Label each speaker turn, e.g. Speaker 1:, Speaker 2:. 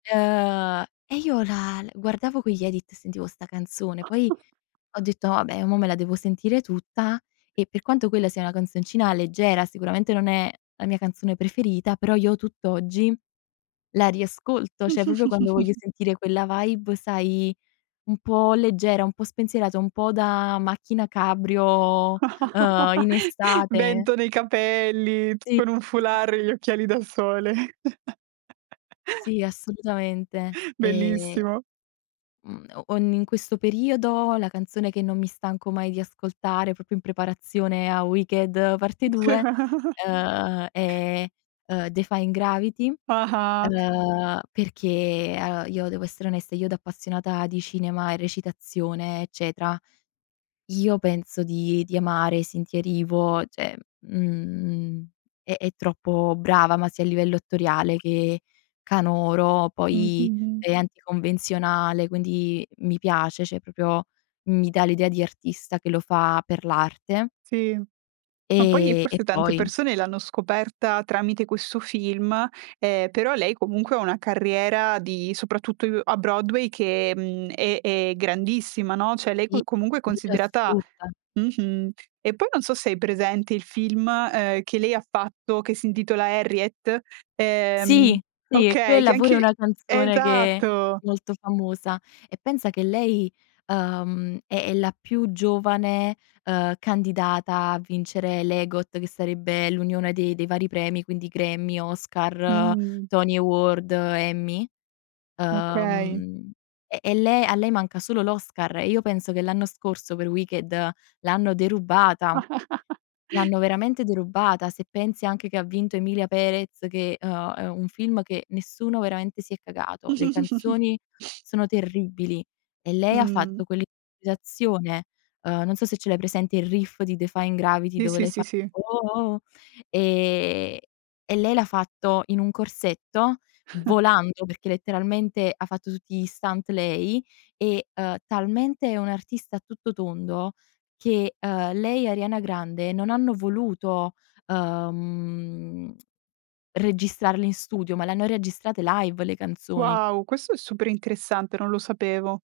Speaker 1: Ehm, e io la l guardavo quegli Edits e sentivo sta' canzone, poi
Speaker 2: [unintelligible]
Speaker 1: ho detto: "Vabbè mo' me la devo sentire tutta" e per quanto quella sia una canzoncina leggera, sicuramente non è la mia canzone preferita, però io tutt'oggi la riascolto, cioè proprio quando voglio sentire quella vibe, sai, un po' leggera, po' spensierata, un po' da macchina cabrio, uhm, in estate.
Speaker 2: Vento nei capelli, t
Speaker 1: Sì.
Speaker 2: con un
Speaker 1: Sì, sì,
Speaker 2: foulard
Speaker 1: sì.
Speaker 2: e gli occhiali da sole.
Speaker 1: Sì, assolutamente. Ehm,
Speaker 2: Bellissimo!
Speaker 1: mhmm, o in questo periodo la canzone che non mi stanco mai di ascoltare, proprio in preparazione a Wicked parte 2, uhm, è, ehm, Defying Gravity,
Speaker 2: Ah-ah.
Speaker 1: uhm, perché, uhm, io devo essere onesta, io da appassionata di cinema e recitazione eccetera, io penso di di amare Cynthia Erivo, cioè mhmm, è è troppo brava, ma sia a livello attoriale che canoro,
Speaker 2: Mh, mh,
Speaker 1: poi
Speaker 2: mh.
Speaker 1: è anticonvenzionale, quindi mi piace, cioè proprio mi dà l'idea di artista che lo fa per l'arte.
Speaker 2: Sì, ma poi e
Speaker 1: Ehm, e
Speaker 2: forse tante
Speaker 1: poi
Speaker 2: persone l'hanno scoperta tramite questo film, ehm, però lei comunque ha una carriera di soprattutto u a Broadway, che, mhmm, è è grandissima, no, cioè lei
Speaker 1: Sì,
Speaker 2: co comunque è
Speaker 1: [unintelligible]
Speaker 2: considerata
Speaker 1: assurda.
Speaker 2: mh-mh. E poi non so se hai presente il film, ehm, che lei fatto che si intitola Harriet, ehm
Speaker 1: Sì, qui e,
Speaker 2: okay, che
Speaker 1: quella pure
Speaker 2: anche
Speaker 1: è
Speaker 2: uhm,
Speaker 1: una canzone che è
Speaker 2: esatto!
Speaker 1: molto famosa e pensa che lei, uhm, è è la più giovane, ehm, candidata a vincere l'EGOT, che sarebbe l'unione dei dei vari premi, quindi Grammy, Oscar,
Speaker 2: Mh-mh.
Speaker 1: Tony Award, Emmy.
Speaker 2: Okay.
Speaker 1: Uhm, e e le a lei manca solo l'Oscar e io penso che l'anno scorso per Wicked l'hanno derubata, l'hanno veramente derubata se pensi anche che ha vinto Emilia Pérez che è uhm, è un film che nessuno veramente si è cagato. Le canzoni sono terribili e lei ha
Speaker 2: Mh.
Speaker 1: fatto quell'improvvisazione, uhm, non so se ce l'hai presente il riff di Defying Gravity
Speaker 2: Sì,
Speaker 1: dove
Speaker 2: sì,
Speaker 1: lei fa:
Speaker 2: sì, sì.
Speaker 1: "Uoh oh oh," ehm, e lei l'ha fatto in un corsetto, volando, perché letteralmente ha fatto tutti gli stunt lei, e, uhm, talmente è un'artista a tutto tondo che, uhm, lei e Arianna Grande non hanno voluto, uhm, registrarle in studio, ma le hanno registrate live le canzoni.
Speaker 2: Wow! Questo è super interessante, non lo sapevo.